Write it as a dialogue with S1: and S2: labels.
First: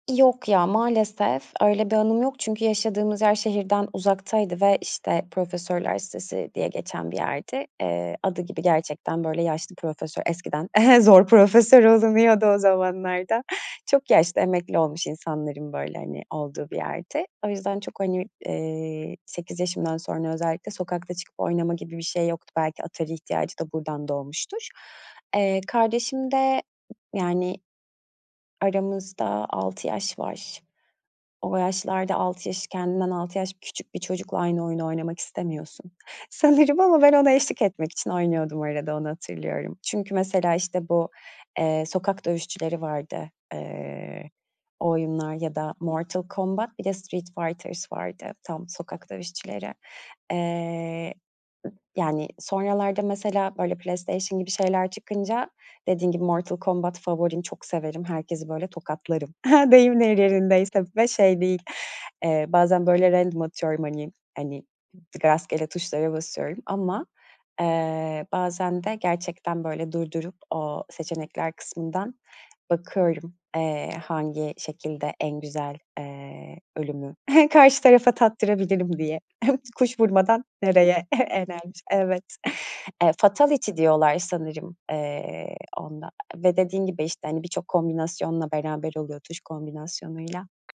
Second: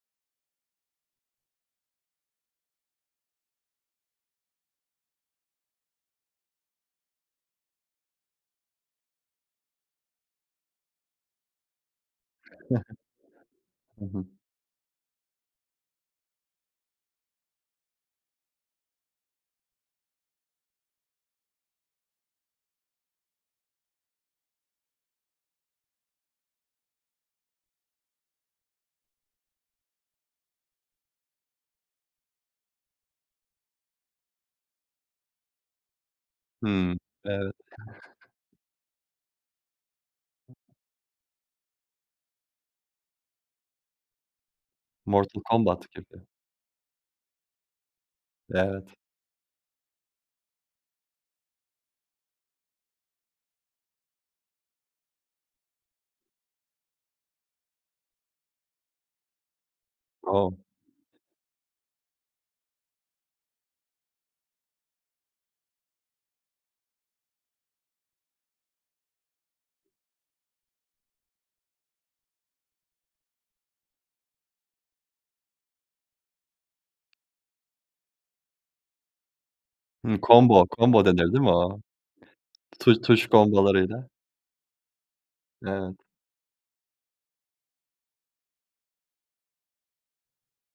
S1: Yok, ya, maalesef öyle bir anım yok, çünkü yaşadığımız yer şehirden uzaktaydı ve, işte, profesörler sitesi diye geçen bir yerdi. Eee, adı gibi gerçekten, böyle, yaşlı profesör eskiden zor profesör olunuyordu o zamanlarda.
S2: Hı
S1: Çok
S2: hı.
S1: yaşlı emekli olmuş insanların, böyle, hani, olduğu bir yerdi. O yüzden çok, hani, eee, 8 yaşımdan sonra özellikle sokakta çıkıp oynama gibi bir şey yoktu. Belki Atari ihtiyacı da buradan doğmuştur. Eee, kardeşimde, yani, aramızda 6 yaş var. O yaşlarda 6 yaş, kendinden 6 yaş küçük bir çocukla aynı oyunu oynamak istemiyorsun sanırım,
S2: Hımm,
S1: ama ben ona
S2: evet.
S1: eşlik etmek için oynuyordum arada onu hatırlıyorum. Çünkü, mesela, işte, bu, eee, sokak dövüşçüleri vardı, eee, o oyunlar
S2: Mortal
S1: ya da
S2: Combat gibi.
S1: Mortal Combat, bir de Street Fighters vardı, tam
S2: Evet.
S1: sokak dövüşçüleri. Eee, yani, sonralarda mesela, böyle, PlayStation gibi şeyler çıkınca, dediğin gibi Mortal Combat favorim çok severim, herkesi, böyle, tokatlarım deyim
S2: O!
S1: yerindeyse ve şey değil, eee, bazen, böyle, random atıyorum, hani, hani, rastgele tuşlara basıyorum ama, eee, bazen de gerçekten böyle durdurup o seçenekler kısmından bakıyorum, eee, hangi şekilde en güzel, eee, ölümü karşı tarafa tattırabilirim, diye. Kuş
S2: Hı,
S1: vurmadan
S2: combo combo
S1: nereye.
S2: denir, değil mi o?
S1: [unintelligible] Evet.
S2: Tu tuş
S1: Fatality
S2: combo'larıyla.
S1: diyorlar sanırım, eee,
S2: Evet.
S1: onda ve dediğin gibi, işte, hani, birçok kombinasyonla beraber oluyor, tuş kombinasyonuyla.